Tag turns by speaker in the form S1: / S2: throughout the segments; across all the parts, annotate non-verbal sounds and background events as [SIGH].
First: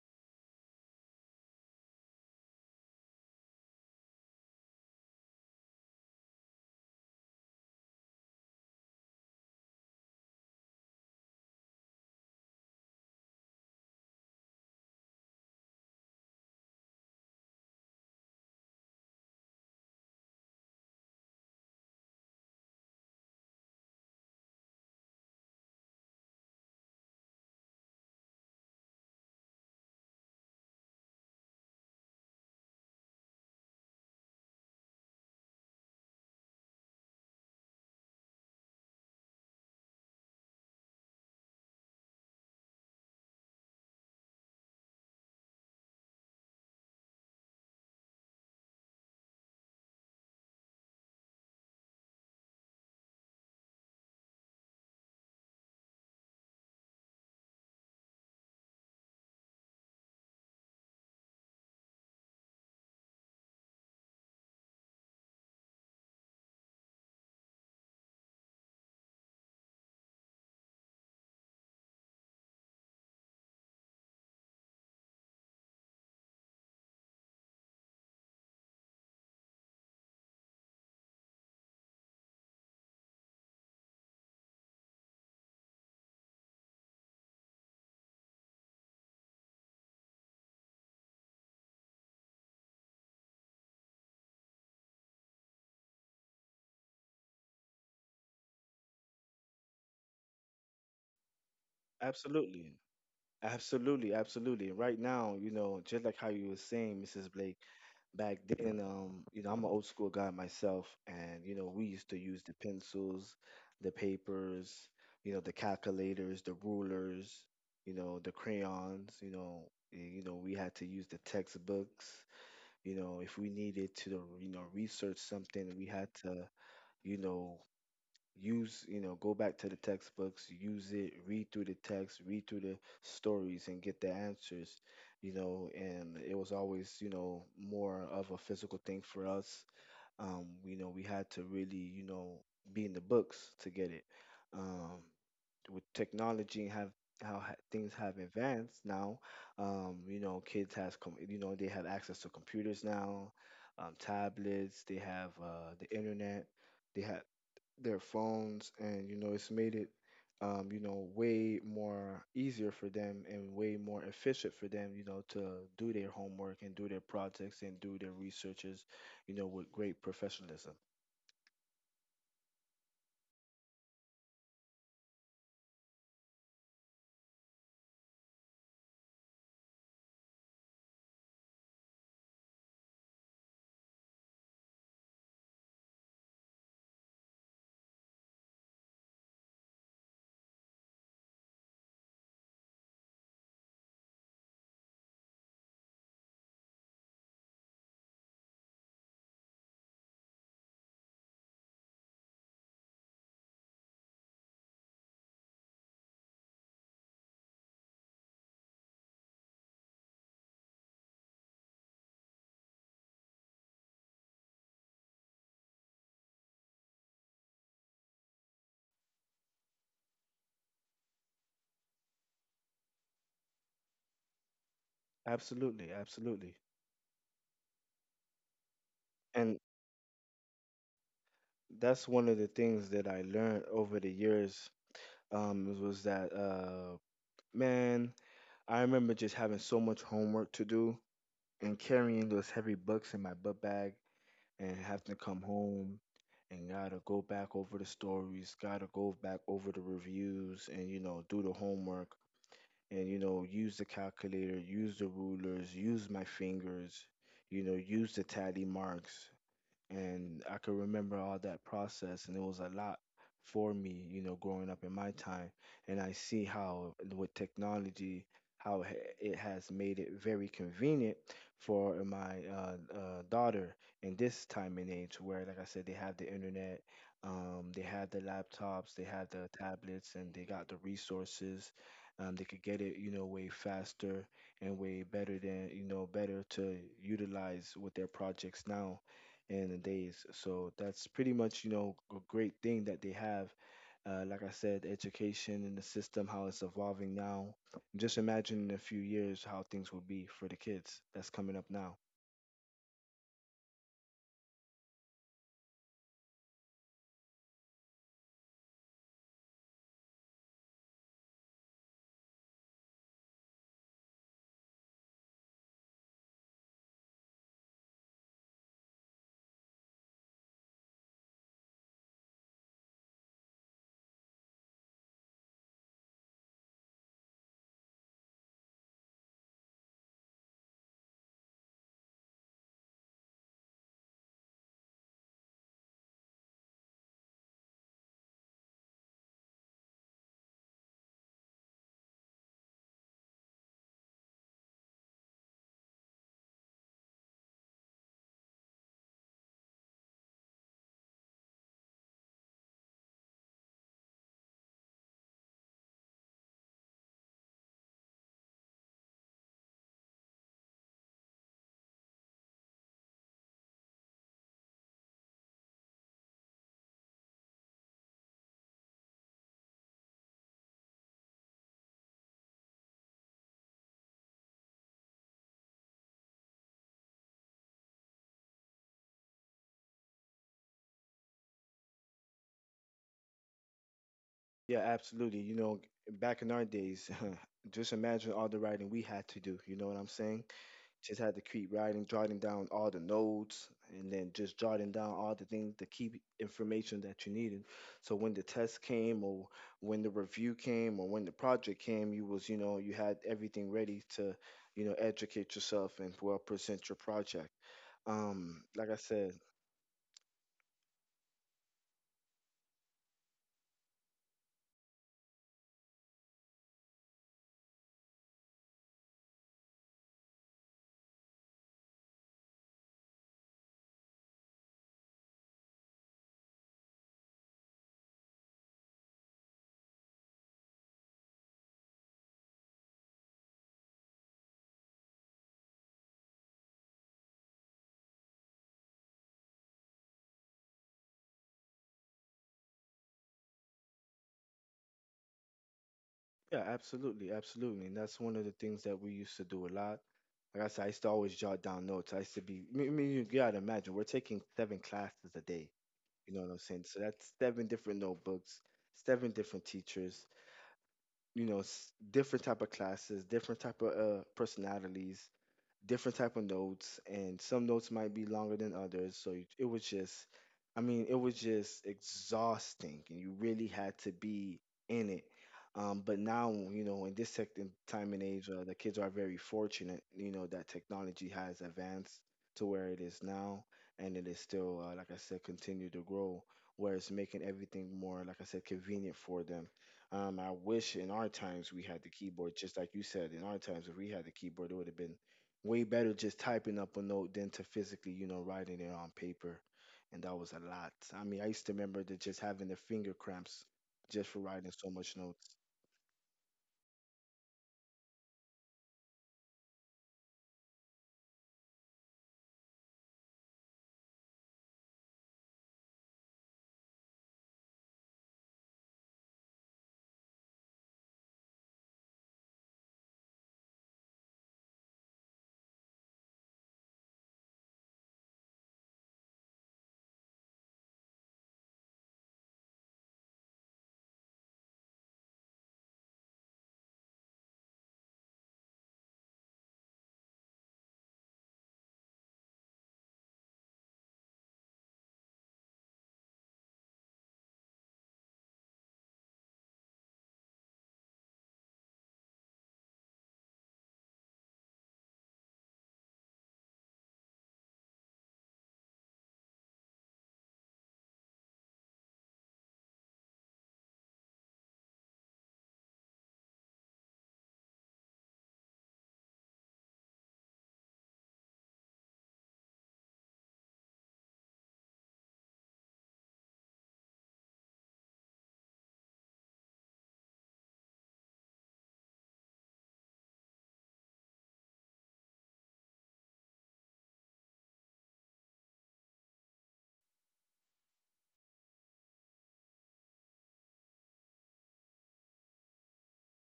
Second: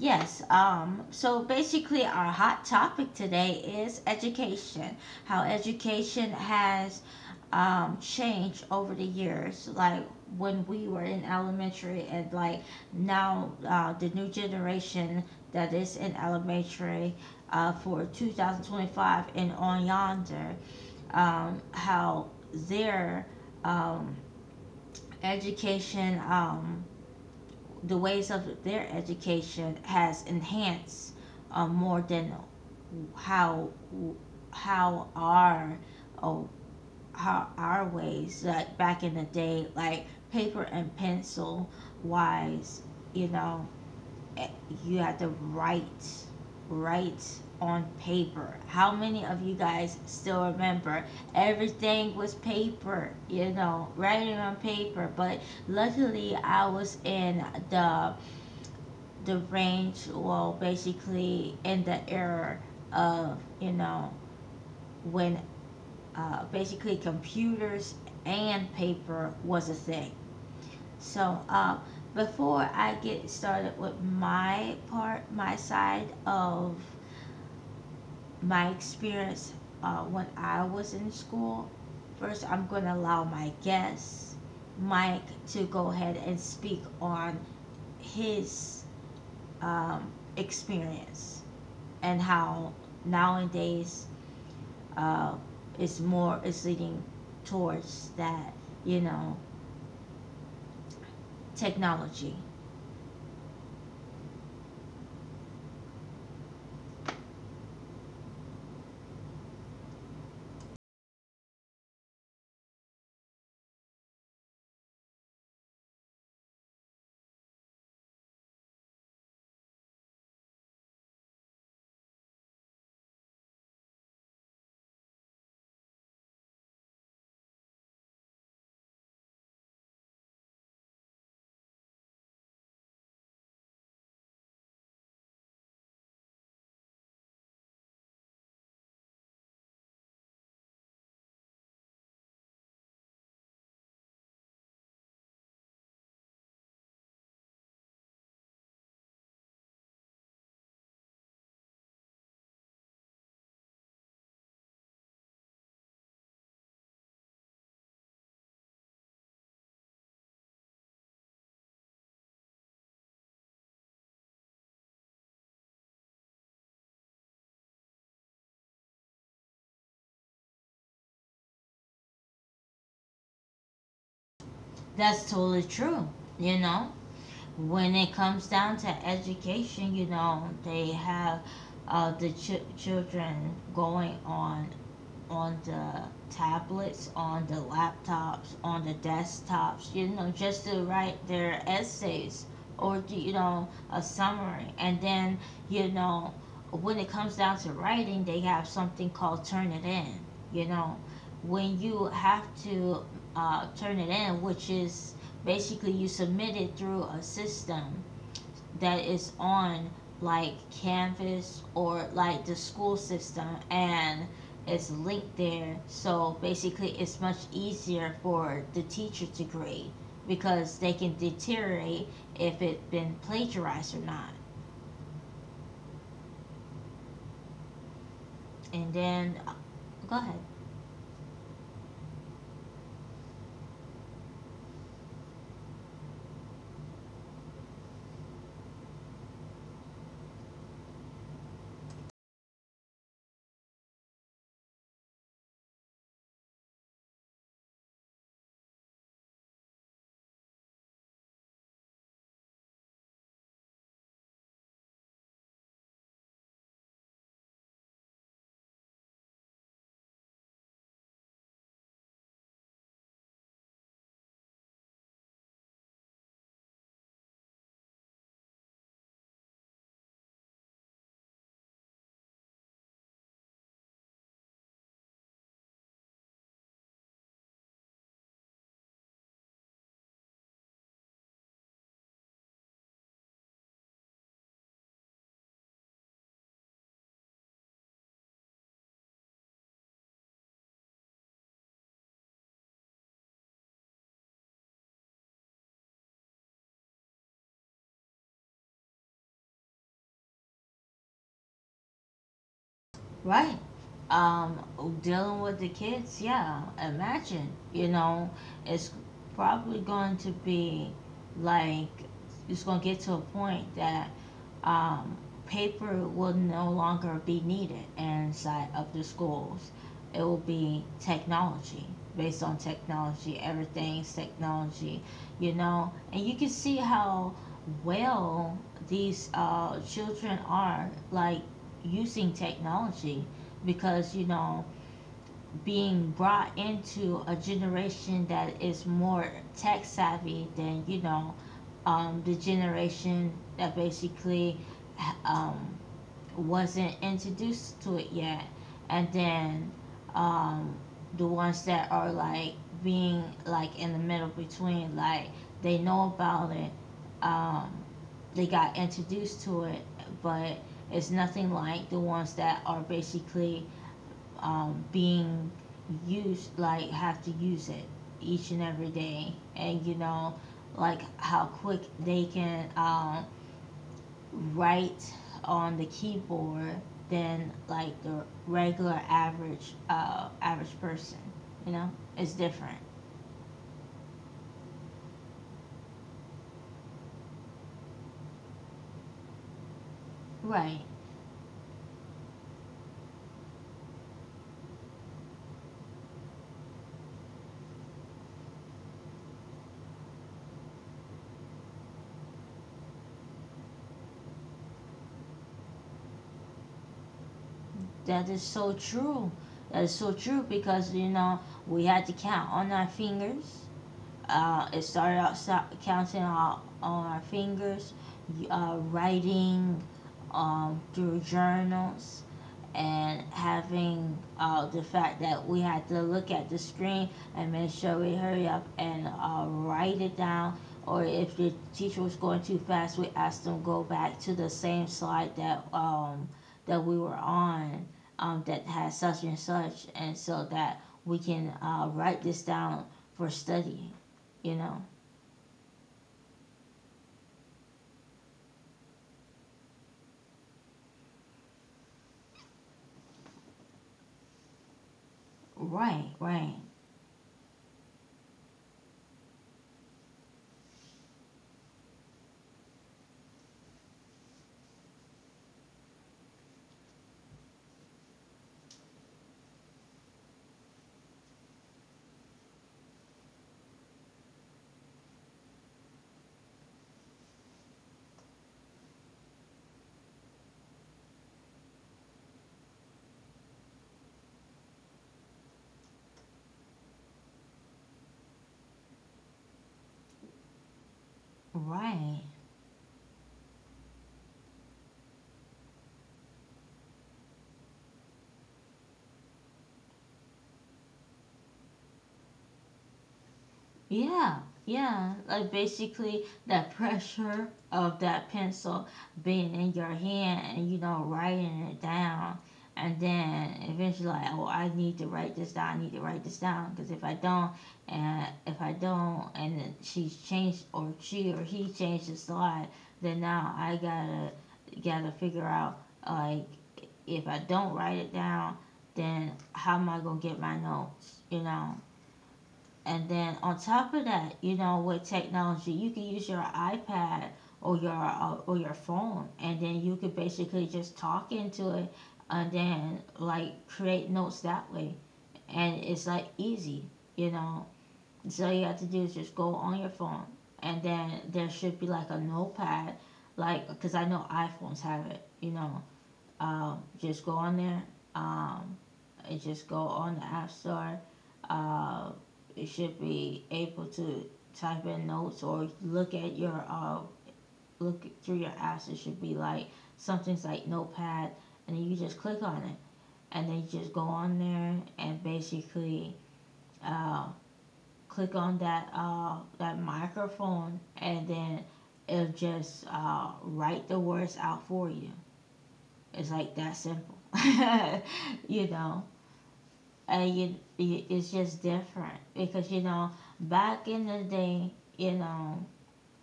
S1: Yes, so basically, our hot topic today is education, how education has changed over the years, like when we were in elementary, and like now the new generation that is in elementary for 2025 and on yonder, how their um, education. The ways of their education has enhanced more than how how oh, how our ways like back in the day like paper and pencil wise, you know eh, you had to write on paper. How many of you guys still remember everything was paper, you know, writing on paper? But luckily I was in the the range, will basically in the era of, you know, when basically computers and paper was a thing. So before I get started with my part, my side of my experience when I was in school, first I'm going to allow my guest Mike to go ahead and speak on his um, experience and how nowadays uh, it's more, it's leading towards that, you know, technology.
S2: Absolutely. Absolutely, absolutely. Right now, just like how you were saying, Mrs. Blake, back then, I'm an old school guy myself, and we used to use the pencils, the papers, the calculators, the rulers, the crayons, we had to use the textbooks. If we needed to, research something, we had to, you know, use you know go back to the textbooks, use it, read through the text, read through the stories, and get the answers. And it was always, more of a physical thing for us. We had to really, be in the books to get it. um with technology, things have advanced now. Kids they have access to computers now. Tablets, they have the internet, they have their phones, and it's made it, way more easier for them and way more efficient for them, to do their homework and do their projects and do their researches, with great professionalism.
S1: That's totally true. You know, when it comes down to education, you know, they have children going on the tablets, on the laptops, on the desktops, you know, just to write their essays or, you know, a summary. And then, you know, when it comes down to writing, they have something called Turnitin, you know. When you have to turn it in, which is basically you submit it through a system that is on like Canvas or like the school system, and it's linked there. So basically, it's much easier for the teacher to grade because they can deteriorate if it has been plagiarized or not.
S2: Absolutely, absolutely.
S1: And
S2: And
S1: then, go ahead.
S2: that's one of the things that I learned over the years. Was that man, I remember just having so much homework to do, and carrying those heavy books in my butt bag, and having to come home and gotta go back over the stories, gotta go back over the reviews, and do the homework, and use the calculator, use the rulers, use my fingers, use the tally marks. And I could remember all that process, and it was a lot for me, you know, growing up in my time. And I see how with technology, how it has made it very convenient for my daughter in this time and age, where, like I said, they have the internet. They have the laptops, they have the tablets, and they got the resources. They could get it, way faster and way better than, better to utilize with their projects now in the days. So that's pretty much, a great thing that they have. Like I said, education and the system, how it's evolving now. Just imagine in a few years how things will be for the kids that's coming up now.
S1: Right. Um, Dealing with the kids, yeah. Imagine, you know, it's probably going to be like, it's going to get to a point that um, paper will no longer be needed inside of the schools. It will be technology, based on technology. Everything's technology, you know. And you can see how well these children are like using technology because, you know, being brought into a generation that is more tech savvy than, you know, the generation that basically um, wasn't introduced to it yet, and then um, the ones that are like being like in the middle between, like, they know about it, um, they got introduced to it, but it's nothing like the ones that are basically being used, like have to use it each and every day. And you know, like how quick they can write on the keyboard than like the regular average average person. You know, it's different.
S2: Yeah, absolutely. You know, back in our days, [LAUGHS] just imagine all the writing we had to do. You know what I'm saying?
S1: Right.
S2: Just had to keep writing, jotting down all the notes, and then just jotting down all the things, the key information that you needed. So when the test came, or when the review came, or when the project came, you was, you know, you had everything ready to, educate yourself and well present your project.
S1: That is
S2: Like I
S1: so
S2: said,
S1: true. That is so true because, you know, we had to count on our fingers. It counting all, on our fingers, writing through journals, and having the fact that we had to look at the screen and make sure we hurry up and write it down. Or if the teacher was going too fast, we asked them go back to the same slide that that we were on that had such and such, and so that we can write this down for study. You know,
S2: yeah, absolutely, absolutely, and that's one of the things that we used to do a lot. Like I said, I used to always jot down notes. I used to be, I mean, you gotta imagine, we're taking seven classes a day. You
S1: right,
S2: know what I'm
S1: right,
S2: saying? So that's seven different notebooks, seven different teachers, different type of classes, different type of personalities, different type of notes, and some notes might be longer than others. So it was just, I mean, it was just exhausting, and you really had to be in it. But now, in this tech in time and age, the kids are very fortunate, that technology has advanced to where it is now. And it is still, like I said, continue to grow, where it's making everything more, like I said, convenient for them. I wish in our times we had the
S1: right.
S2: keyboard. Just like you said, in our times, if we had the keyboard, it would have been way better, just typing up a note than to physically, you know, writing it on paper. And that was a lot. I mean, I used to remember that, just having the finger cramps just for
S1: Yeah,
S2: writing so much
S1: yeah.
S2: notes.
S1: Like basically that pressure of that pencil being in your hand and, you know, writing it down, and then eventually like, oh, I need to write this down. I need to write this down because if I don't, and if I don't, and then she's changed or she or he changed the slide, then now I gotta figure out like, if I don't write it down, then how am I gonna get my notes? You know. And then on top of that, you know, with technology, you can use your iPad or your phone, and then you could basically just talk into it, and then like create notes that way, and it's like easy, you know. So all you have to do is just go on your phone, and then there should be like a notepad, like because I know iPhones have it, you know, just go on there. Um, and just go on the App Store. Uh, it should be able to type in notes or look at your look through your apps. It should be like something's like Notepad, and then you just click on it, and then you just go on there and basically uh, click on that that microphone, and then it'll just write the words out for you. It's like that simple, [LAUGHS] you know. And it's just different because, you know, back in the day, you know,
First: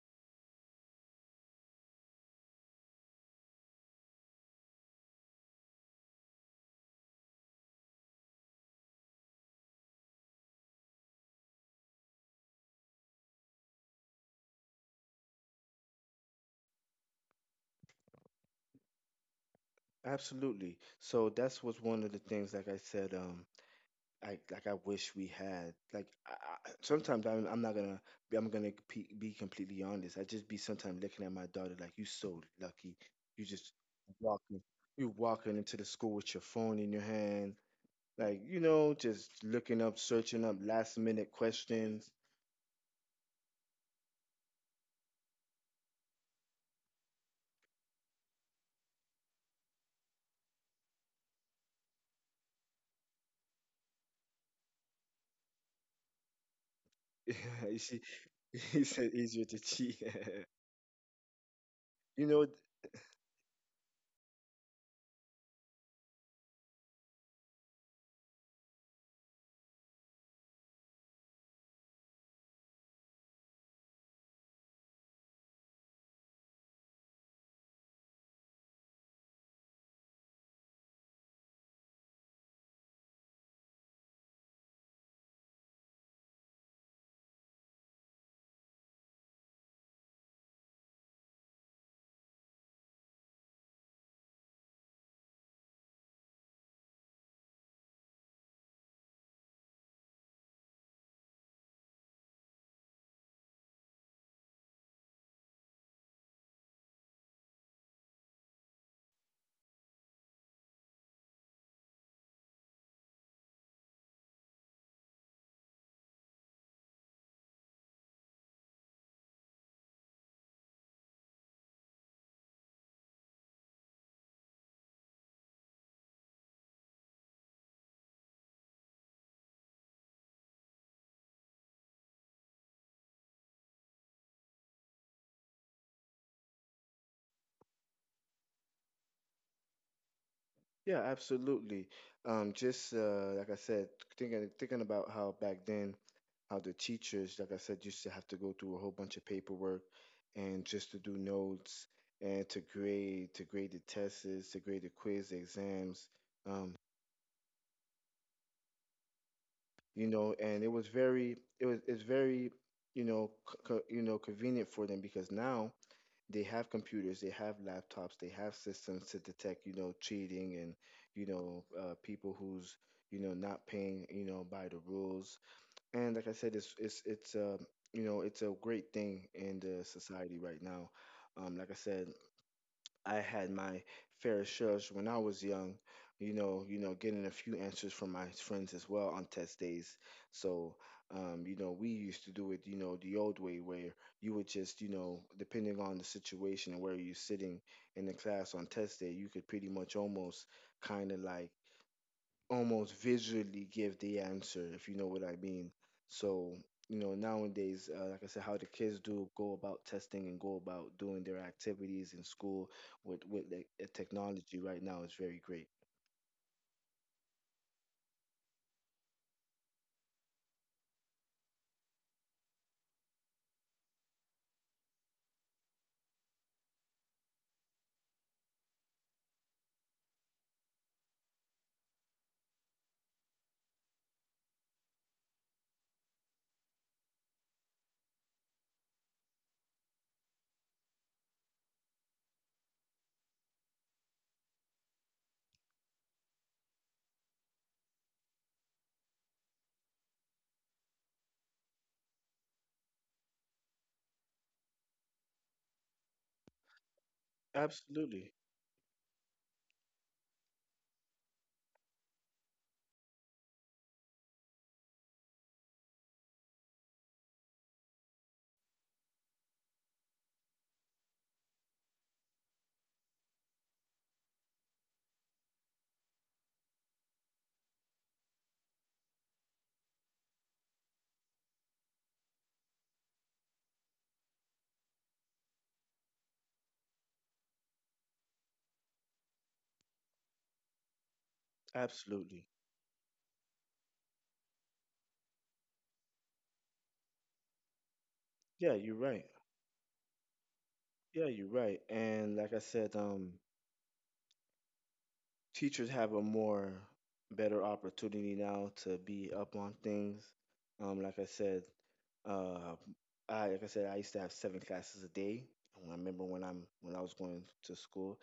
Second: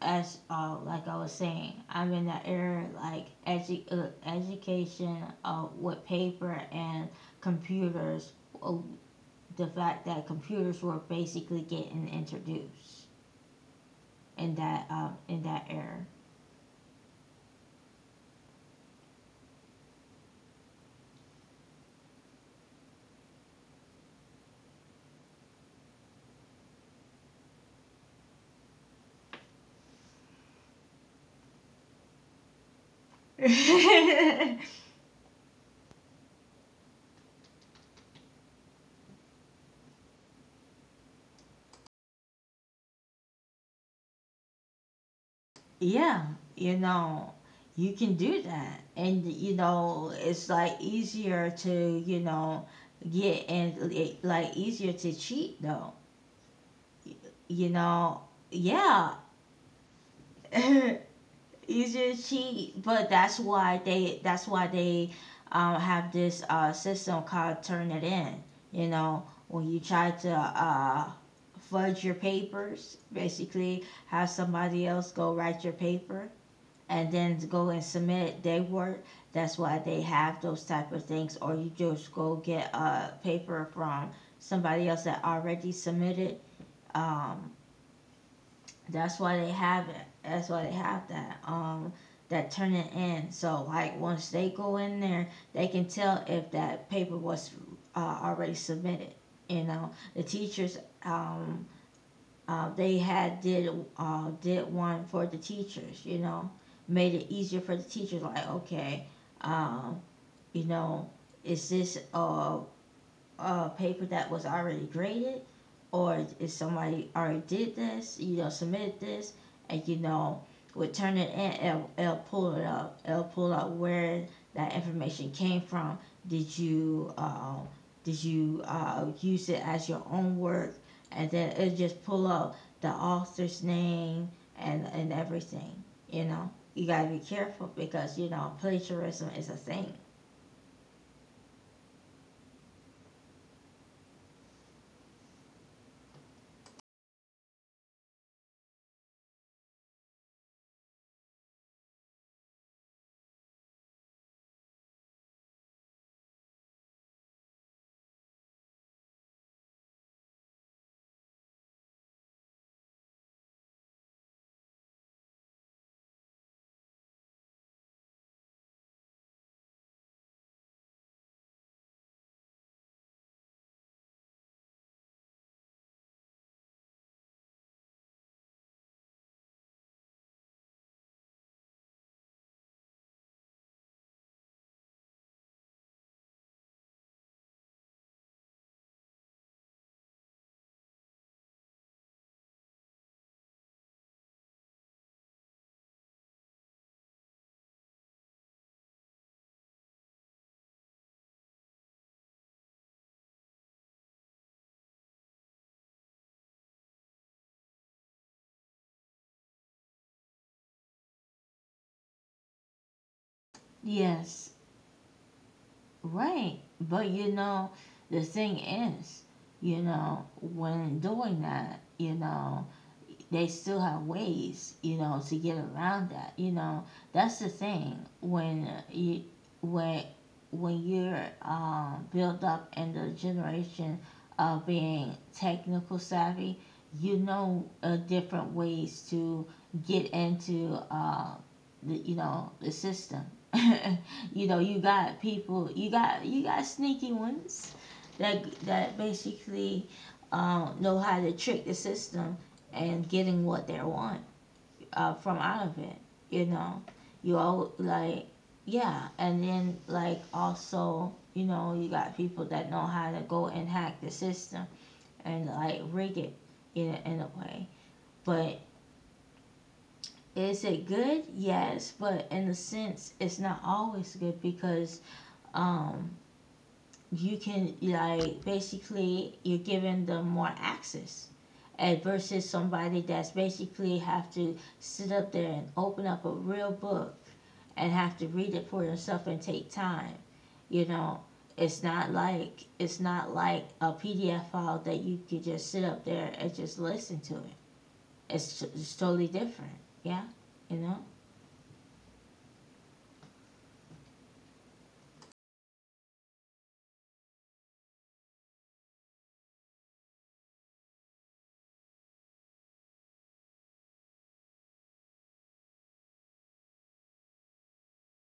S1: as like I was saying, I'm in the era like education with paper and computers. Uh, the fact that computers were basically getting introduced in that, in that
S2: Absolutely. So that's was one of the things, like I said, I like I wish we had. Like sometimes I'm not gonna be, I'm gonna be completely honest. I just be sometimes looking at my daughter like you so lucky. You just walking,
S1: era. [LAUGHS]
S2: you walking into the school with your phone in your hand, like, you know, just looking up, searching up last minute questions.
S1: Yeah, you know, you can do that. And, you know, it's like easier to, you know, get, and it, like easier to cheat though.
S2: [LAUGHS]
S1: You
S2: You see,
S1: know,
S2: [LAUGHS] he said
S1: yeah,
S2: easier to cheat.
S1: [LAUGHS]
S2: [LAUGHS]
S1: easier to
S2: You know,
S1: cheat, but that's why they have this system called Turn It In. You know, when you try to fudge your papers, basically have somebody else go write your paper and then to go and submit their work. That's why they have those type of things, or you just go get a paper from somebody else that already submitted. Um, that's why they have it. That's why they have that that turn it in. So like once they go in there, they can tell if that paper was already submitted, you know. The teachers um they had did one for the teachers, you know, made it easier for the teachers. Like, okay, um, you know, is this paper that was already graded, or if somebody already did this, you know, submitted this, and you know, would turn it in, it'll, it'll pull it up. It'll pull up where that information came from. Did you uh, did you use it as your own work? And then it'll just pull up the author's name and everything. You know, you gotta be careful because, you know, plagiarism is a thing.
S2: yeah, absolutely. Just like I said, thinking about how back then, how the teachers, like I said, used to have to go through a whole bunch of paperwork and just to do notes, and to grade the tests, to grade the quiz exams. Um, you know, and it was very, it's very, convenient for them, because now they have computers, they have laptops, they have systems to detect, cheating, and people who's, not paying, by the rules. And like I said, it's a great thing in the society right now. Like I said, I had my fair shares when I was young, getting a few answers from my friends as well on test days. So, you know, we used to do it, you know, the old way, where you would just, you know, depending on the situation and where you're sitting in the class on test day, you could pretty much almost kind of like almost visually give the answer, if you know what I mean. So, you know, nowadays, like I said, how the kids do go about testing and go about doing their activities in school with the
S1: Yes.
S2: technology right now is very great.
S1: Right. But you know, the thing is, you know, when doing that, you know, they still have ways, you know, to get around that. You know, that's the thing when you when when you're built up in the generation of being technical savvy, you know, different ways to get into the, you know, the system. [LAUGHS] You know, you got people, you got sneaky ones that basically know how to trick the system and getting what they want from out of it. You know, you all like,
S2: Absolutely,
S1: yeah, and then like also, you know, you got people that know how to go and hack the system and like rig it in a way. But is it good? Yes, but in a sense, it's not always good because um, you can, like, basically you're giving them more access and versus somebody that's basically have to sit up there and open up a real book and have to read it for yourself and take time, you know. It's not
S2: absolutely.
S1: like, it's not like a PDF file that you could just sit up there and just listen to it. it's,
S2: Yeah,
S1: it's
S2: you're
S1: totally
S2: right.
S1: different. Yeah, you know.
S2: Yeah, you're right. And like I said, teachers have a more better opportunity now to be up on things. Like I said, uh, I like I said, I used to have seven classes a day. And I remember when I was going to school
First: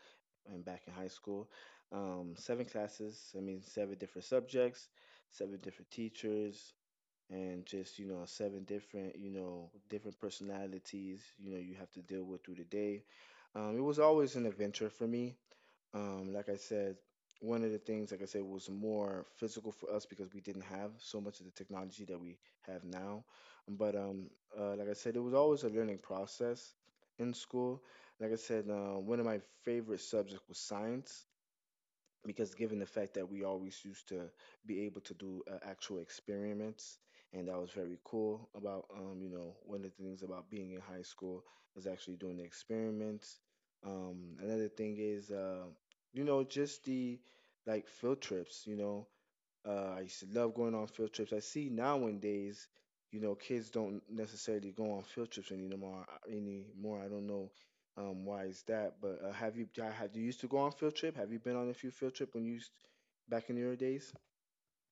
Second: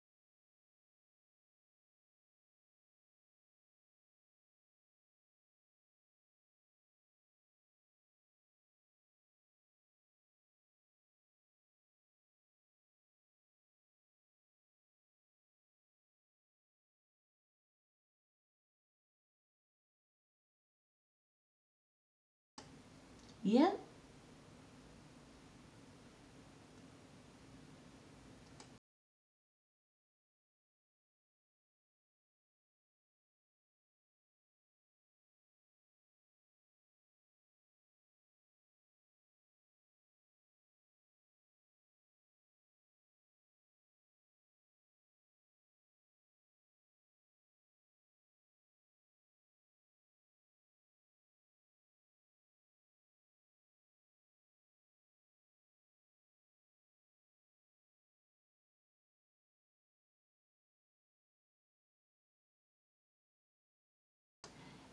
S2: and back in high school. Seven classes. I mean, seven different subjects, seven different teachers, and just, you know, seven different, you know, different personalities. You know, you have to deal with through the day. It was always an adventure for me. Like I said, one of the things, like I said, was more physical for us, because we didn't have so much of the technology that we have now.
S1: Yep.
S2: But like I said, it was always a learning process in school. Like I said, one of my favorite subjects was science, because given the fact that we always used to be able to do actual experiments. And that was very cool about, you know, one of the things about being in high school is actually doing the experiments. Another thing is, you know, just the, like, field trips, you know. I used to love going on field trips. I see nowadays, you know, kids don't necessarily go on field trips anymore. I don't know why is that. But have you used to go on field trip? Have you been on a few field trip when you used back in your days?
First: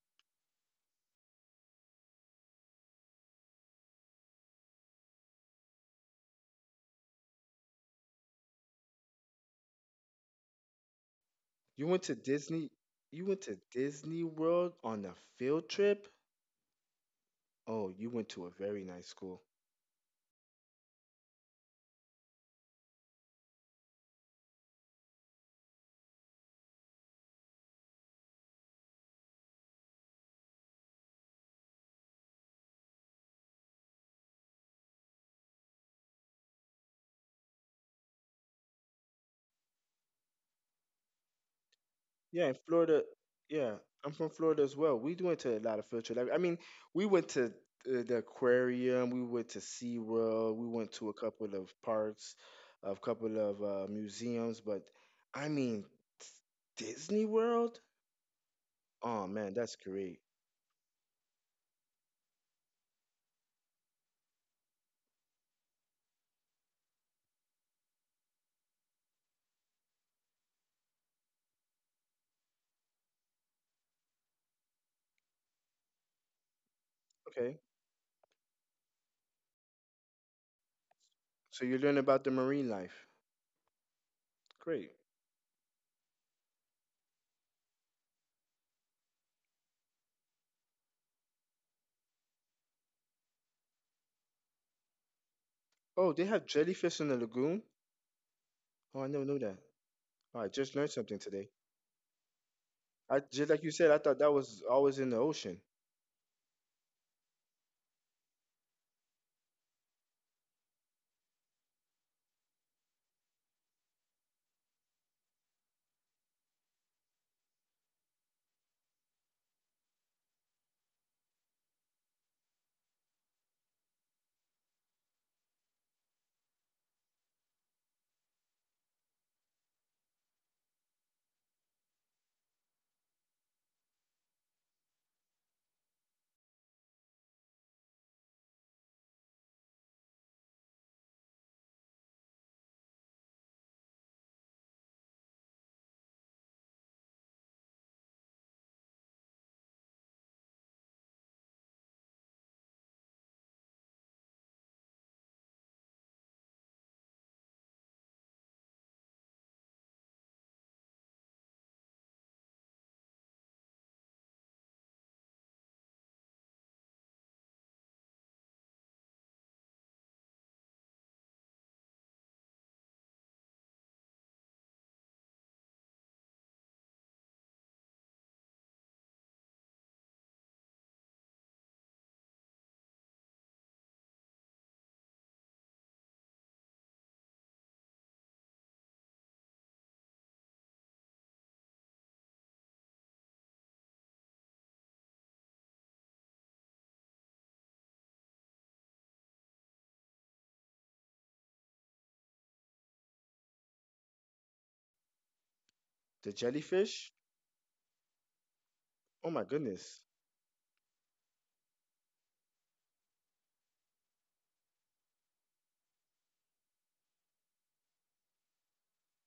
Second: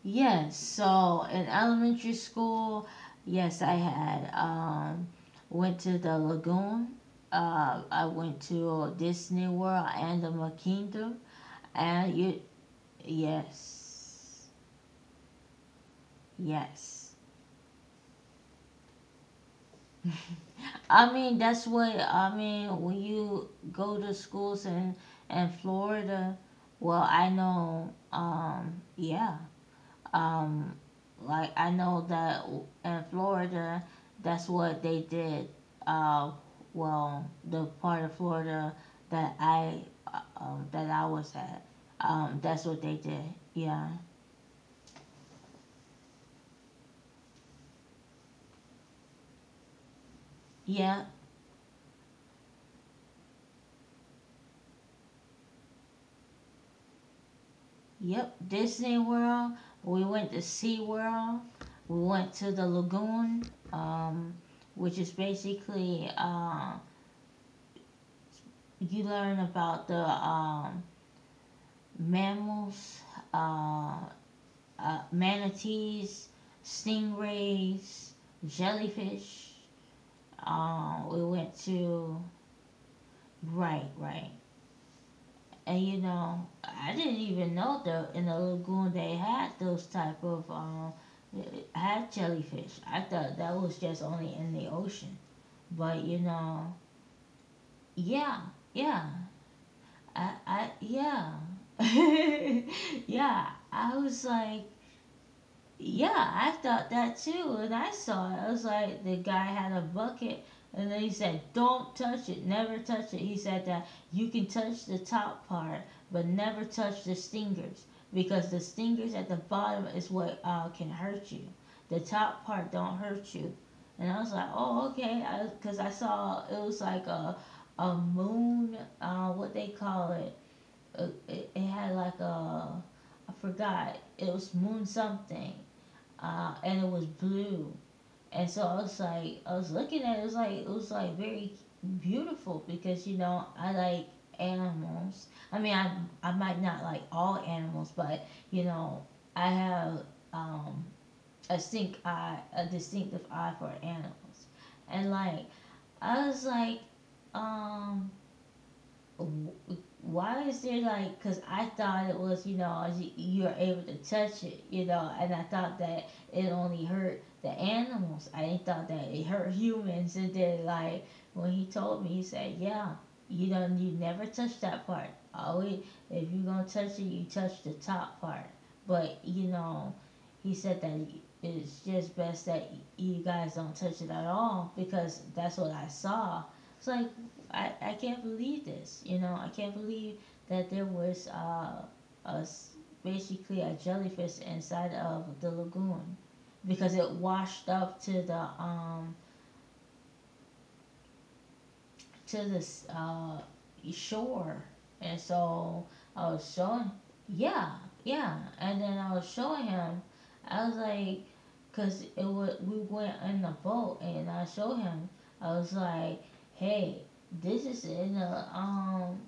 S1: Yes, so in elementary school, yes, I had went to the lagoon. I went to Disney World, and Animal Kingdom,
S2: You went to
S1: and you,
S2: Disney. You went to Disney
S1: yes,
S2: World on a field trip.
S1: yes.
S2: Oh, you went to a very nice school.
S1: I mean, that's what I mean when you go to schools in Florida. Well, I know. Yeah, Um, like I know that in Florida, that's what they did. Uh, well, the part of Florida that I that I was at,
S2: Yeah, in
S1: that's what they
S2: Florida.
S1: did.
S2: Yeah,
S1: Yeah,
S2: I'm from Florida as well. We went to a lot of field trips. I mean, we went to the aquarium, we went to SeaWorld, we went
S1: yeah,
S2: to a couple of parks, a couple of museums, but I mean, Disney World?
S1: yep. Disney
S2: Oh man,
S1: World.
S2: that's
S1: We
S2: great.
S1: went to Sea World. We went to the lagoon, um, which is basically, you learn about the mammals, uh, manatees,
S2: Okay.
S1: stingrays, jellyfish. We went
S2: So you learn
S1: to,
S2: about the marine life.
S1: right, right,
S2: Great.
S1: and you know, I didn't even know that in the lagoon they had those type of had jellyfish. I thought that was just only in the ocean, but
S2: Oh,
S1: you
S2: they have
S1: know,
S2: jellyfish in the lagoon?
S1: yeah,
S2: Oh, I
S1: yeah,
S2: never knew that. Oh, I just learned something
S1: yeah,
S2: today.
S1: [LAUGHS]
S2: I just
S1: yeah.
S2: like you said,
S1: I
S2: I thought
S1: was
S2: that was
S1: like,
S2: always in the ocean.
S1: yeah, I thought that too when I saw it. I was like, the guy had a bucket, and then he said, "Don't touch it, never touch it." He said that you can touch the top part, but never touch the stingers because the stingers at the bottom is what can hurt you. The top part don't hurt you. And I was like, "Oh, okay," 'cause I saw it was like a moon. What they call it? It had like a— I forgot. It was moon something and it was blue. And so I was looking at it, it was like very beautiful because you know I like animals. I mean, I might not like all animals, but you know I have um, a distinctive eye for animals. And like I was like, um, why is there like, because I thought it was, you know, you're able to touch it, you know, and I thought that it only hurt the animals. I didn't thought that it hurt humans. And then like when he told me, he said, yeah, you know, you never touch that part. Always, if you're gonna touch it, you touch the top part. But you know, he said that it's just best that you guys don't touch it at all, because that's what I saw. It's like I can't believe this. You know, I can't believe that there was a basically a jellyfish inside of the lagoon, because it washed up to the uh, shore, and so I
S2: The
S1: was showing,
S2: jellyfish?
S1: yeah, yeah, and then I was
S2: Oh my
S1: showing
S2: goodness.
S1: him. I was like, 'cause it was we went in the boat, and I showed him. I was like, hey, this is in the um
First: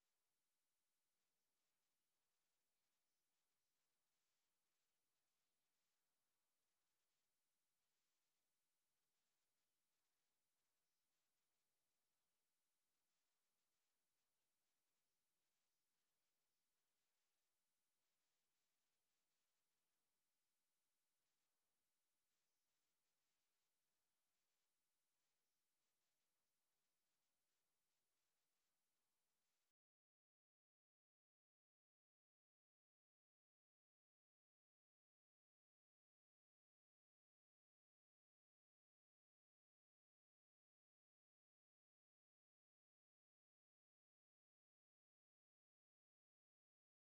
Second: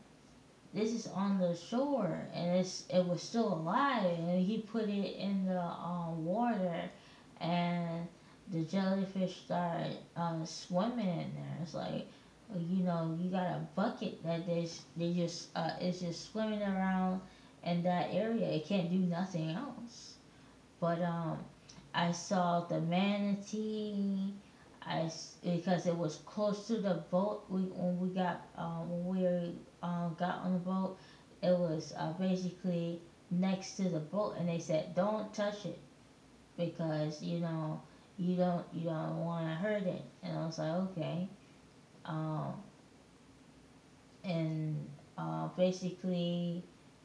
S1: this is on the shore, and it was still alive, and he put it in the water, and the jellyfish started swimming in there. It's like, you know, you got a bucket that they just it's just swimming around in that area. It can't do nothing else. But I saw the manatee. I Because it was close to the boat. We when we got on the boat, it was basically next to the boat, and they said don't touch it because, you know, you don't want to hurt it. And I was like, okay. Um, and basically,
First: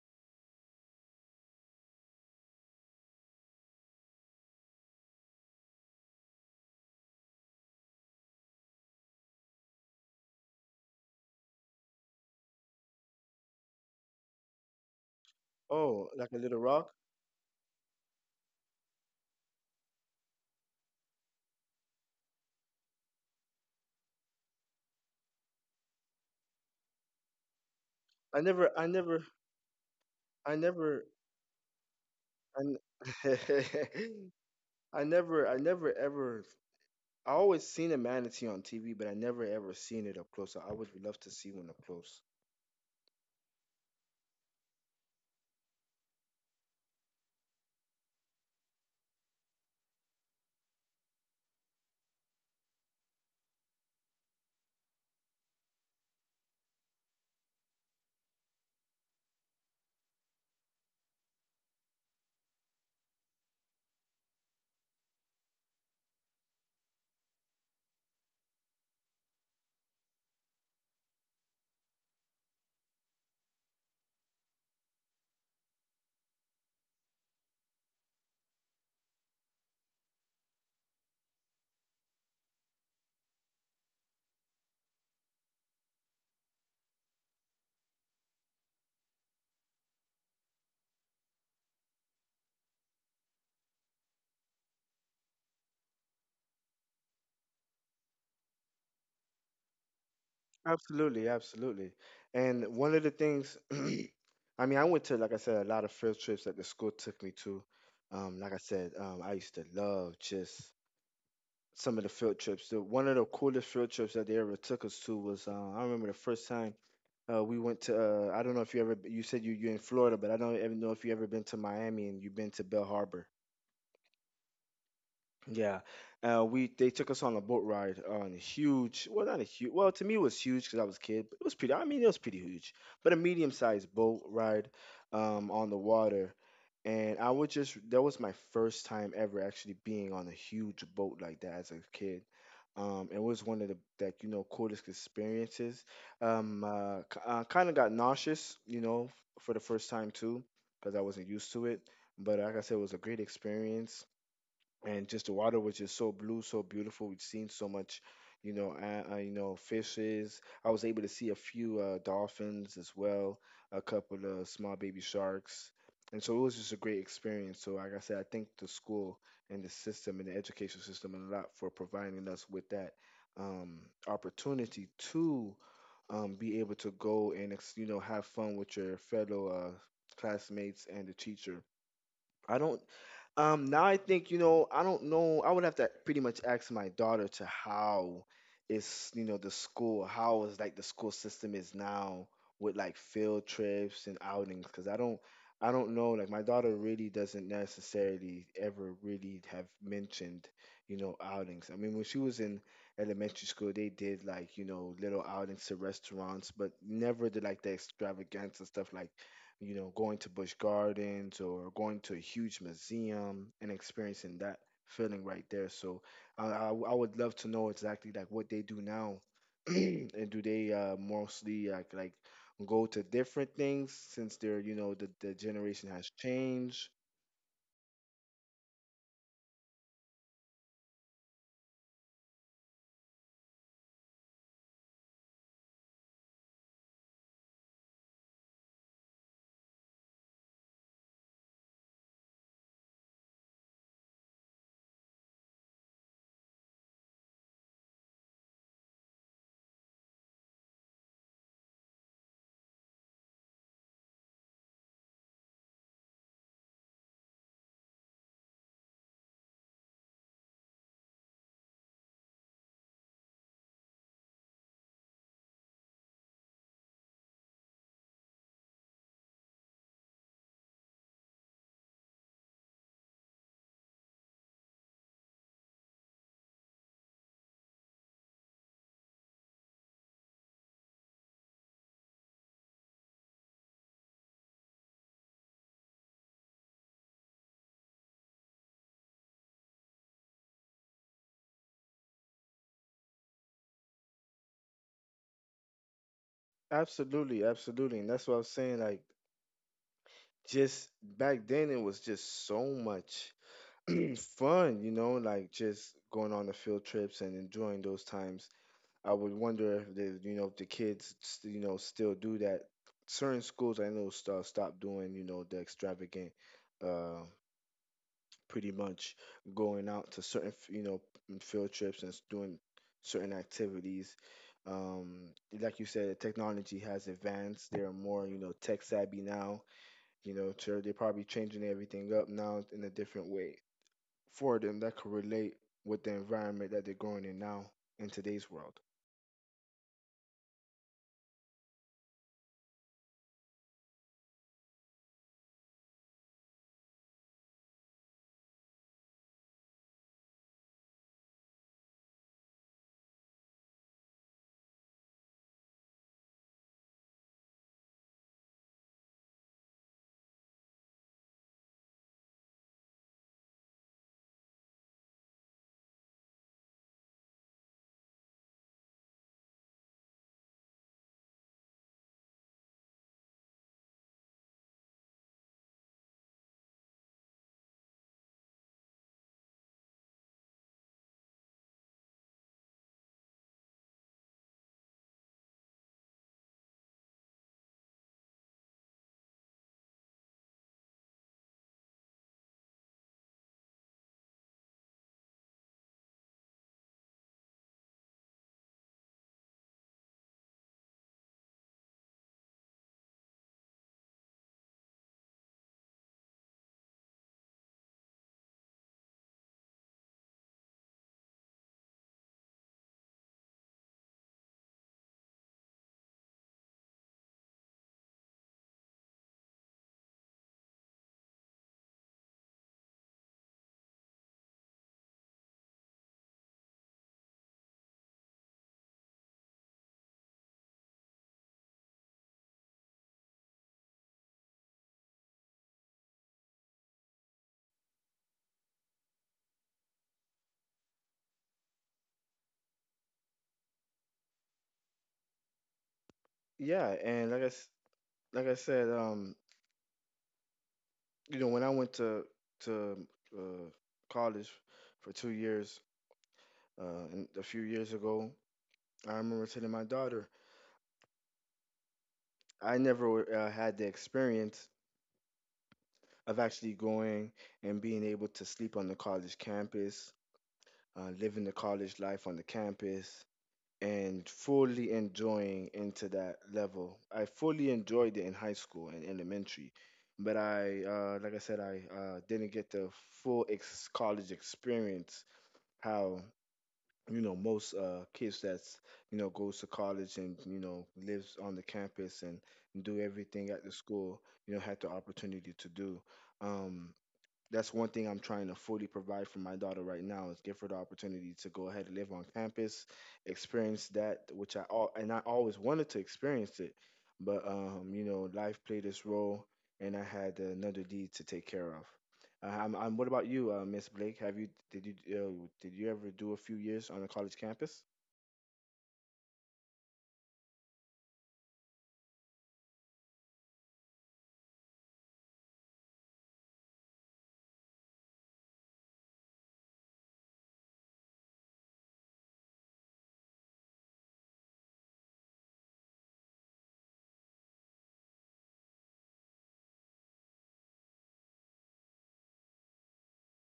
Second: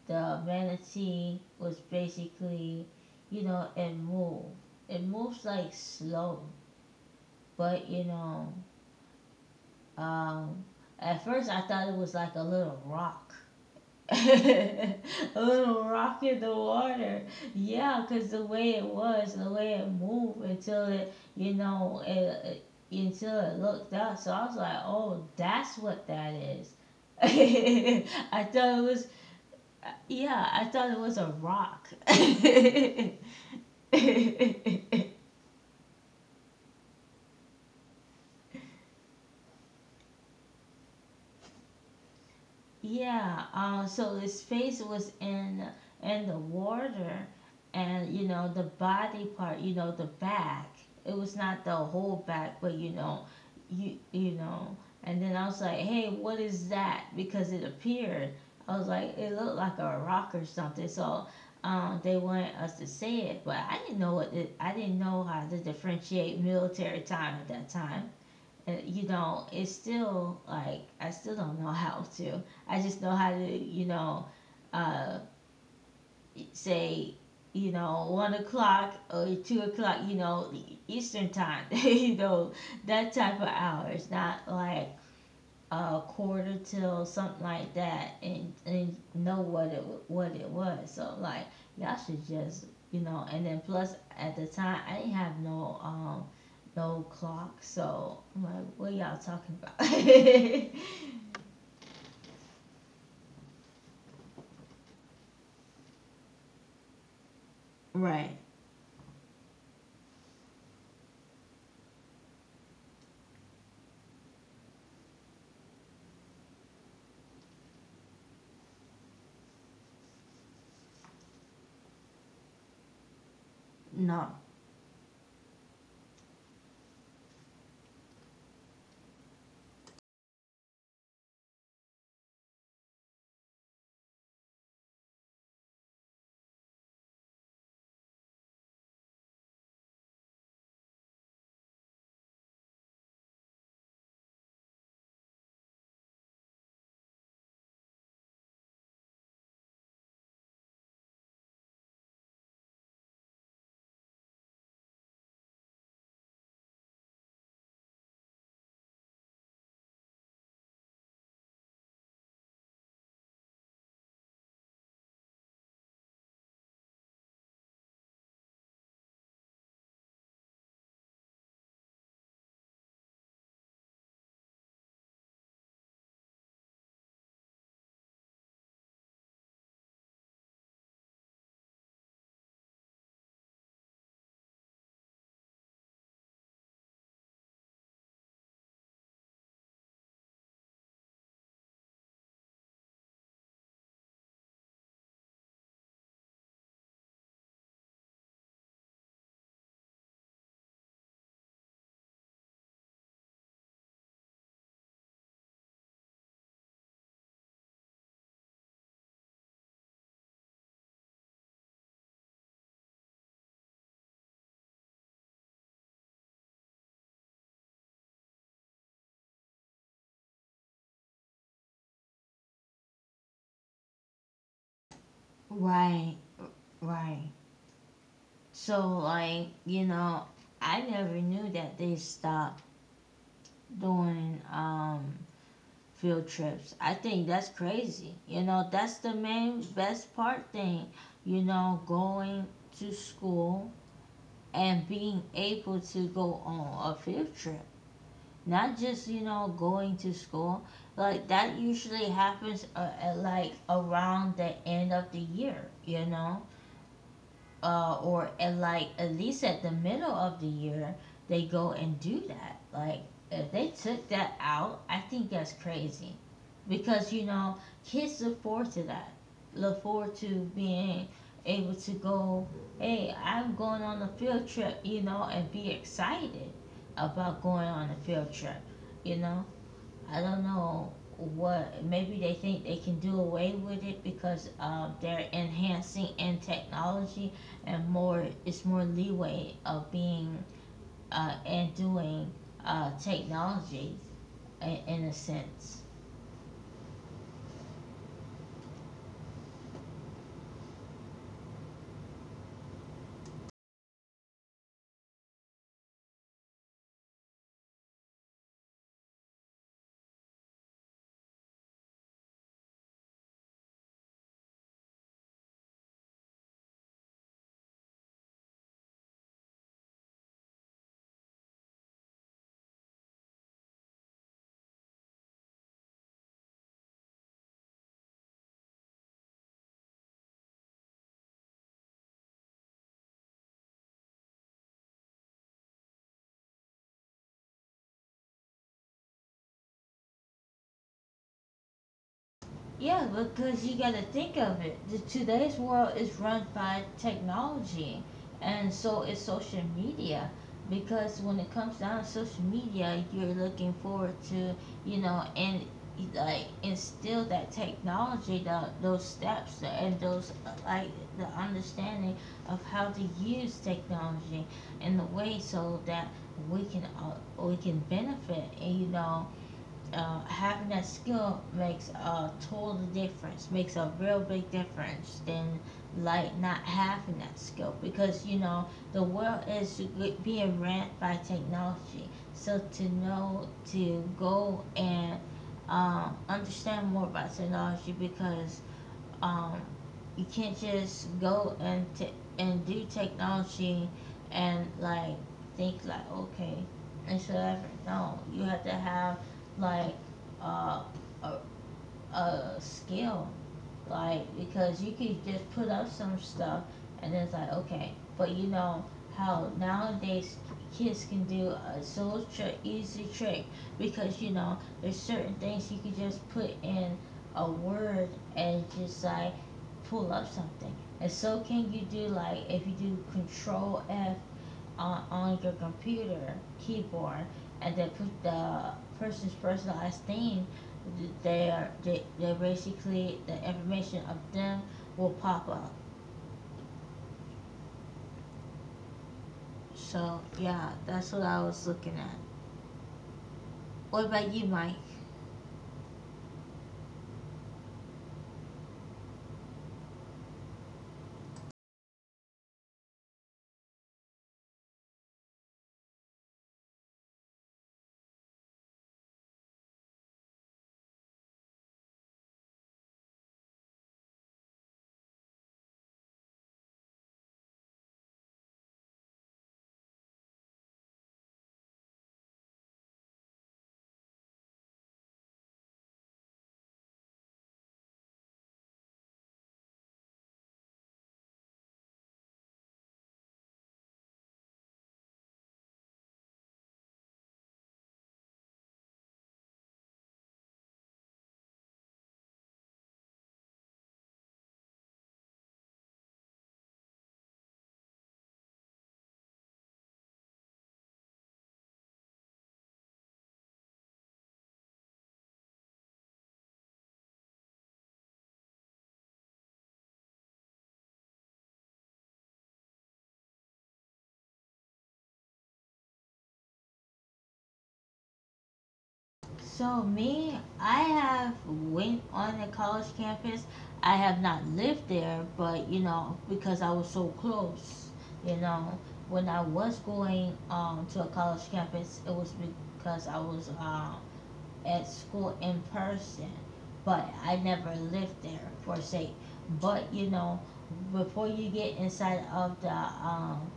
S1: the manatee was, basically, you know, it moved. It moves like slow, but you know, um, at first I thought it was like a little rock. [LAUGHS] A little
S2: Oh,
S1: rock
S2: like a
S1: in the
S2: little rock.
S1: water. Yeah, because the way it was, the way it moved, until it, you know, until it looked up. So I was like, oh, that's what that is. [LAUGHS]
S2: I
S1: I
S2: never,
S1: thought it
S2: I
S1: was
S2: never,
S1: Yeah,
S2: I
S1: I thought it
S2: never,
S1: was a rock.
S2: I, n- [LAUGHS]
S1: [LAUGHS]
S2: I never ever. I always seen a manatee on TV, but I never ever seen it up close. I would love to see one up close.
S1: Yeah, so his face was in the water, and you know the body part, you know, the back. It was not the whole back, but you know, you know. And then I was like, "Hey, what is that?" Because it appeared. I was like, "It looked like a rock or something." So they wanted us to say it, but I didn't know what it, I didn't know how to differentiate military time at that time, you know. It's still like I still don't know how to. I just know how to, you know, uh, say, you know, 1 o'clock or 2 o'clock, you know, Eastern time, [LAUGHS] you know, that type of hours, not like a quarter till something like that, and know what it was. So like, y'all should just, you know. And then plus at the time I didn't have no no clock, so I'm like, what y'all talking about?
S2: Absolutely, absolutely. And one of the things, [CLEARS THROAT] I mean, I went to, like I said, a lot of field trips that the school took me to.
S1: [LAUGHS] Right.
S2: Like I said, I used to love just some of the field trips. The, one of the coolest field trips that they ever took us to was I remember the first time we went to I don't know if you said you're in Florida, but I don't even know if you ever been to Miami and you've been to Bell Harbor.
S1: No.
S2: Yeah, we they took us on a boat ride on a huge, well not a huge, well to me it was huge because I was a kid, but it was pretty. I mean it was pretty huge, but a medium sized boat ride on the water, and I would just that was my first time ever actually being on a huge boat like that as a kid. It was one of the like you know coolest experiences. K- kind of got nauseous, you know, for the first time too, because I wasn't used to it. But like I said, it was a great experience and just the water was just so blue, so beautiful. We'd seen so much, you know, fishes. I was able to see a few dolphins as well, a couple of small baby sharks, and so it was just a great experience. So, like I said, I thank the school and the system and the education system a lot for providing us with that um, opportunity to be able to you know have fun with your fellow classmates and the teacher. I don't now I think, you know, I don't know. I would have to pretty much ask my daughter to how is, you know, the school, how is like the school system is now with like field trips and outings, because I don't know. Like my daughter really doesn't necessarily ever really have mentioned, you know, outings. I mean, when she was in elementary school, they did like, you know, little outings to restaurants, but never did like the extravaganza stuff like you know, going to Busch Gardens or going to a huge museum and experiencing that feeling right there. So I would love to know exactly like what they do now. [CLEARS THROAT] And do they mostly like go to different things since they're, you know, the generation has
S1: Right.
S2: changed?
S1: Right. So like, you know, I never knew that they stopped doing field trips. I think that's crazy. You know, that's the main best part thing. You know, going to school and being able to go on a field trip. Not just, you know, going to school. Like that usually happens at like around the end of the year, you know? Or at like at least at the middle of the year, they go and do that. Like if they took that out, I think that's crazy, because you know, kids look forward to that, look forward to being able to go, hey, I'm going on a field trip, you know, and be excited about going on a field trip, you know. I don't know what, maybe they think they can do away with it because they're enhancing in technology, and more, it's more leeway of being and doing technology, in a sense.
S2: Absolutely, absolutely. And that's what I was saying. Like, just back then, it was just so much [CLEARS THROAT] fun, you know, like just going on the field trips and enjoying those times. I would wonder if the you know if the kids you know still do that. Certain schools I know stop doing you know the extravagant, uh, pretty much going out to certain you know field trips and doing certain activities. Um, like you said, technology has advanced. They're more you know tech savvy now. You know, so they're probably changing everything up now in a different way for them that could relate with the environment that they're growing in now in today's world.
S1: Yeah, because you got to think of it. Today's world is run by technology, and so is social media. Because when it comes down to social media, you're looking forward to, you know, and like instill that technology, those steps, and those like the understanding of how to use technology in the way so that we can benefit, and, you know, having that skill makes a total difference, makes a real big difference than like not having that skill, because you know, the world is being ran by technology. So to know to go and understand more about technology, because um, you can't just go and do technology and like think like, okay and whatever. No, you have to have like uh, a, a skill, like, because you could just put up some stuff and it's like, okay, but you know how nowadays kids can do a so trick easy trick, because you know, there's certain things you can just put in a word and just like pull up something. And so can you do, like if you do Control F on your computer keyboard and then put the person's personalized thing, they basically, the information of them will pop up. So yeah, that's what I was looking at. What about you, Mike?
S2: Yeah, and like I said, you know, when I went to uh, college for 2 years, and a few years ago, I remember telling my daughter, I never had the experience of actually going and being able to sleep on the college campus, living the college life on the campus, and fully enjoying into that level. I fully enjoyed it in high school and elementary, but like I said, I didn't get the college experience. How you know most kids that's you know goes to college and you know lives on the campus and do everything at the school you know had the opportunity to do. Um, that's one thing I'm trying to fully provide for my daughter right now is give her the opportunity to go ahead and live on campus, experience that which I all and I always wanted to experience it, but you know life played its role and I had another deed to take care of. I'm, what about you, Miss Blake? Have you did you did you ever do a few years on a college campus?
S1: So me, I have went on a college campus. I have not lived there, but you know, because I was so close, you know. When I was going to a college campus, it was because I was at school in person, but I never lived there per se. But you know, before you get inside of the um,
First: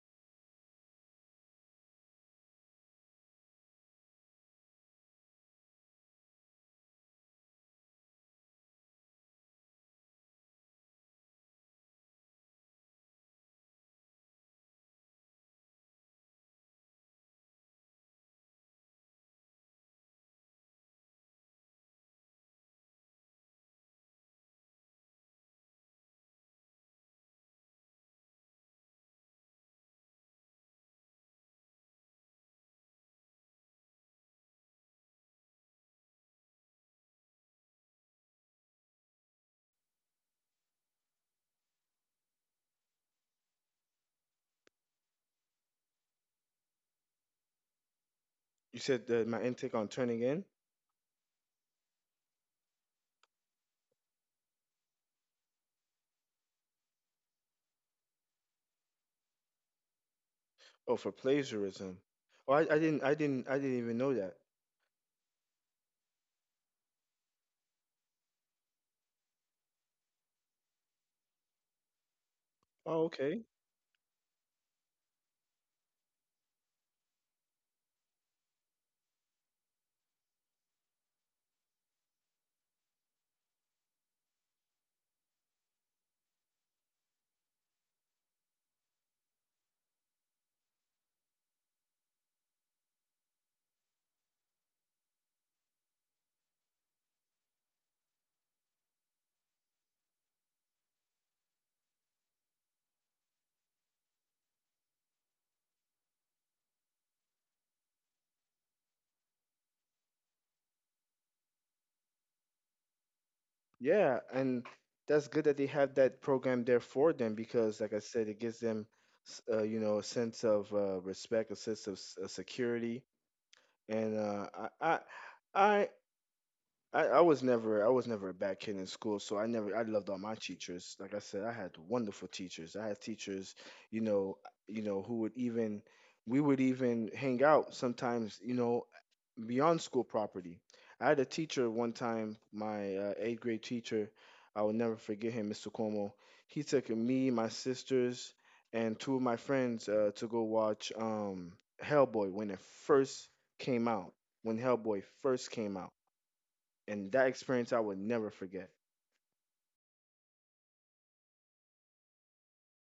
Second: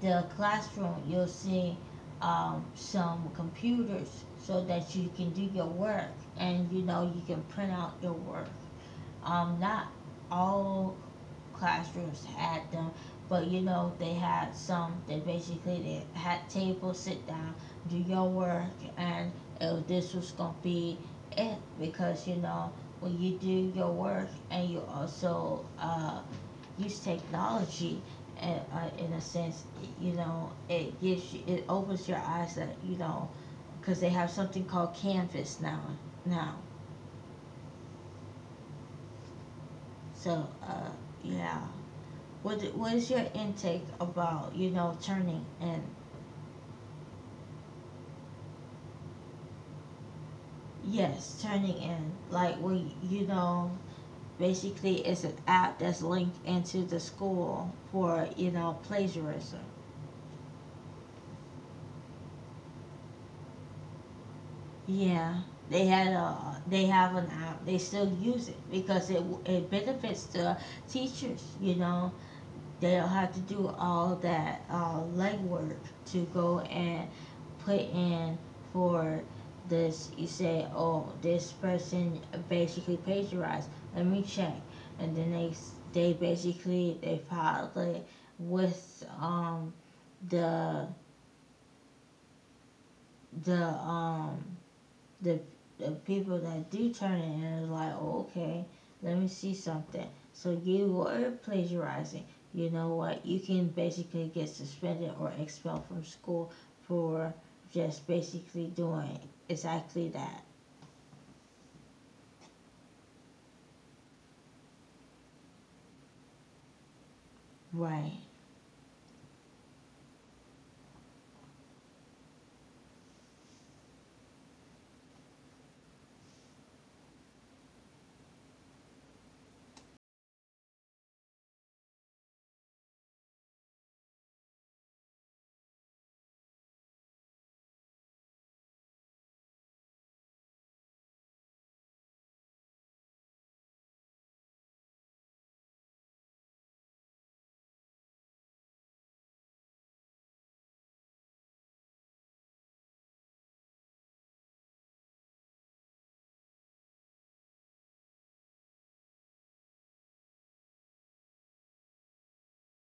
S1: the classroom, you'll see some computers so that you can do your work, and you know, you can print out your work. Not all classrooms had them, but you know, they had some that basically they had tables, sit down, do your work, and this was gonna be it. Because you know, when you do your work and you also use technology, and in a sense, you know, it opens your eyes that, you know, because they have something called Canvas now. So yeah, what is your intake about, you know, turning in?
S2: You said that my intake on turning in.
S1: Yes, turning in, like when you know, basically it's an app that's linked into the school for, you know, plagiarism.
S2: Oh, for plagiarism. Oh, I didn't even know that.
S1: Yeah, they had a they have an app. They still use it because it benefits the teachers. You know, they
S2: Oh,
S1: don't have to
S2: okay.
S1: do all that legwork to go and put in for this. You say, oh, this person basically plagiarized. Let me check, and then they s- they basically they filed it with the the um the the people that do turn it in, are like, oh, okay, let me see something. So you were plagiarizing. You know what? You can basically get suspended or expelled from school for just basically doing exactly that.
S2: Yeah, and that's good that they have that program there for them because, like I
S1: Right.
S2: said, it gives them, you know, a sense of respect, a sense of security, and I, I, I was never a bad kid in school, so I never I loved all my teachers. Like I said, I had wonderful teachers. I had teachers, you know, you know, who would even we would even hang out sometimes, you know, beyond school property. I had a teacher one time, my eighth grade teacher. I will never forget him, Mr. Cuomo. He took me, my sisters, and two of my friends to go watch Hellboy when it first came out. When Hellboy first came out and that experience I would never forget.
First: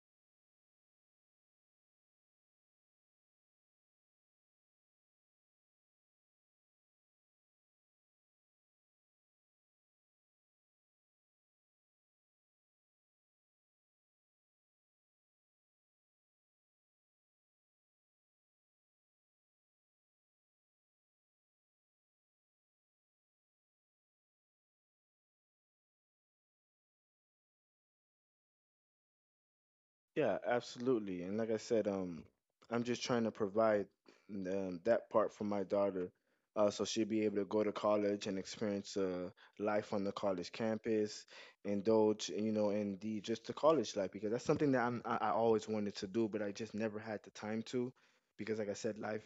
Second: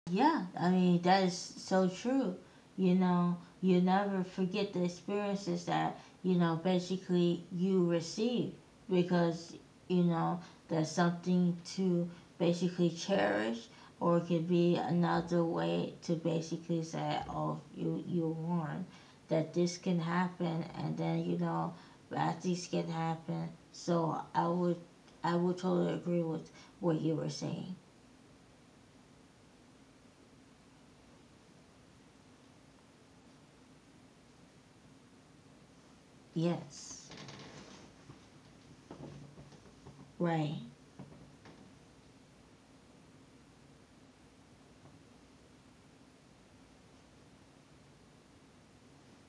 S1: Yeah, I mean, that is so true. You know, you never forget the experiences that, you know, basically you receive, because, you know, that's something to basically cherish, or it could be another way to basically say, oh, you warned that this can happen, and then, you know, bad things can happen. So I would totally agree with what you were saying.
S2: Yeah, absolutely. And like I said, I'm just trying to provide that part for my daughter, so she'll
S1: Yes,
S2: be able to go to college and experience life on the college
S1: right.
S2: campus, indulge, you know, in the just the college life because that's something that I always wanted to do, but I just never had the time to, because like I said, life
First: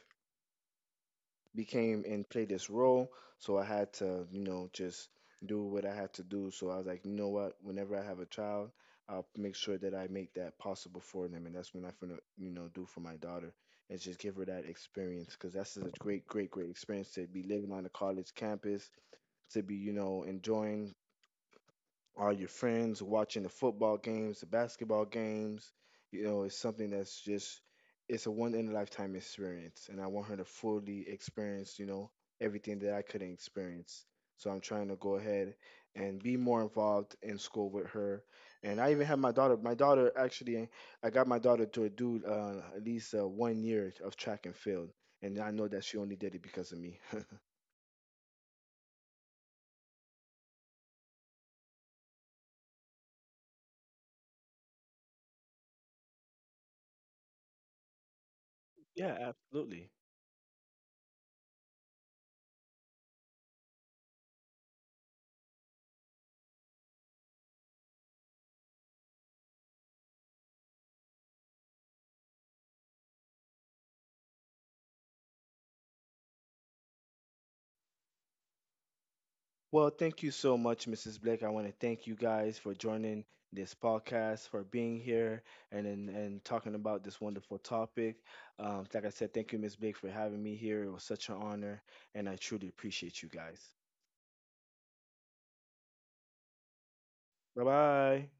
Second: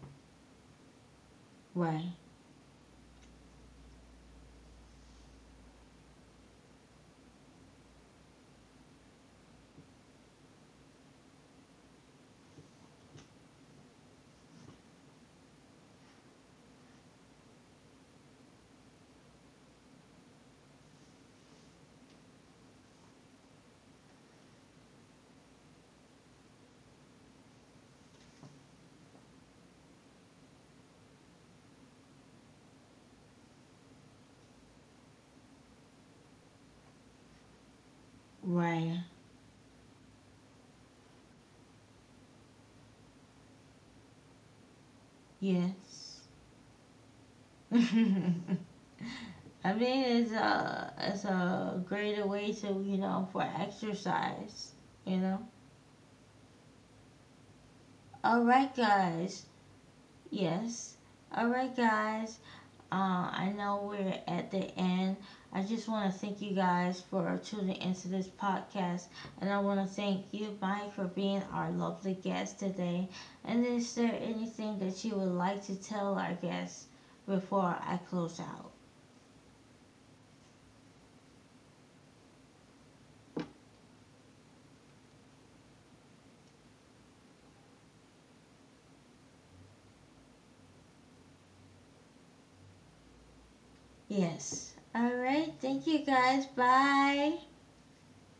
S2: became
S1: Right,
S2: and played this role. So I had to, you know, just do what I had to do. So I was like, you know what? Whenever I have a child, I'll make sure that I make that possible for them. And that's what I'm gonna, you know, do for my daughter is just give her that experience because that's a great, great, great experience to be living on a college campus, to be, you know, enjoying are your friends watching the football games, the basketball games? You know, it's something that's just it's a one in a lifetime experience, and I want her to fully experience, you know, everything that I couldn't experience. So I'm trying to go ahead and be more involved in school with her. And I
S1: right.
S2: even have my daughter. My daughter actually, I got my daughter to do at least one year of track and field, and I know that she only
S1: Yes.
S2: did it because of me. [LAUGHS]
S1: [LAUGHS] I mean, it's a greater way to, you know, for exercise. You know. All right,
S2: Yeah,
S1: guys.
S2: absolutely.
S1: Yes. All right, guys. I know we're at the end. I just want to thank you guys for tuning into this podcast, and I want to thank you, Mike, for being our lovely guest today. And is there anything that you would like to tell our guests before I close out?
S2: Well, thank you so much, Mrs. Blake. I want to thank you guys for joining this podcast, for being here, and talking about this wonderful topic. Like I said, thank you, Miss Blake, for having me here. It was such an honor, and I truly appreciate you guys.
S1: Yes. All right. Thank you guys. Bye.
S2: Bye bye.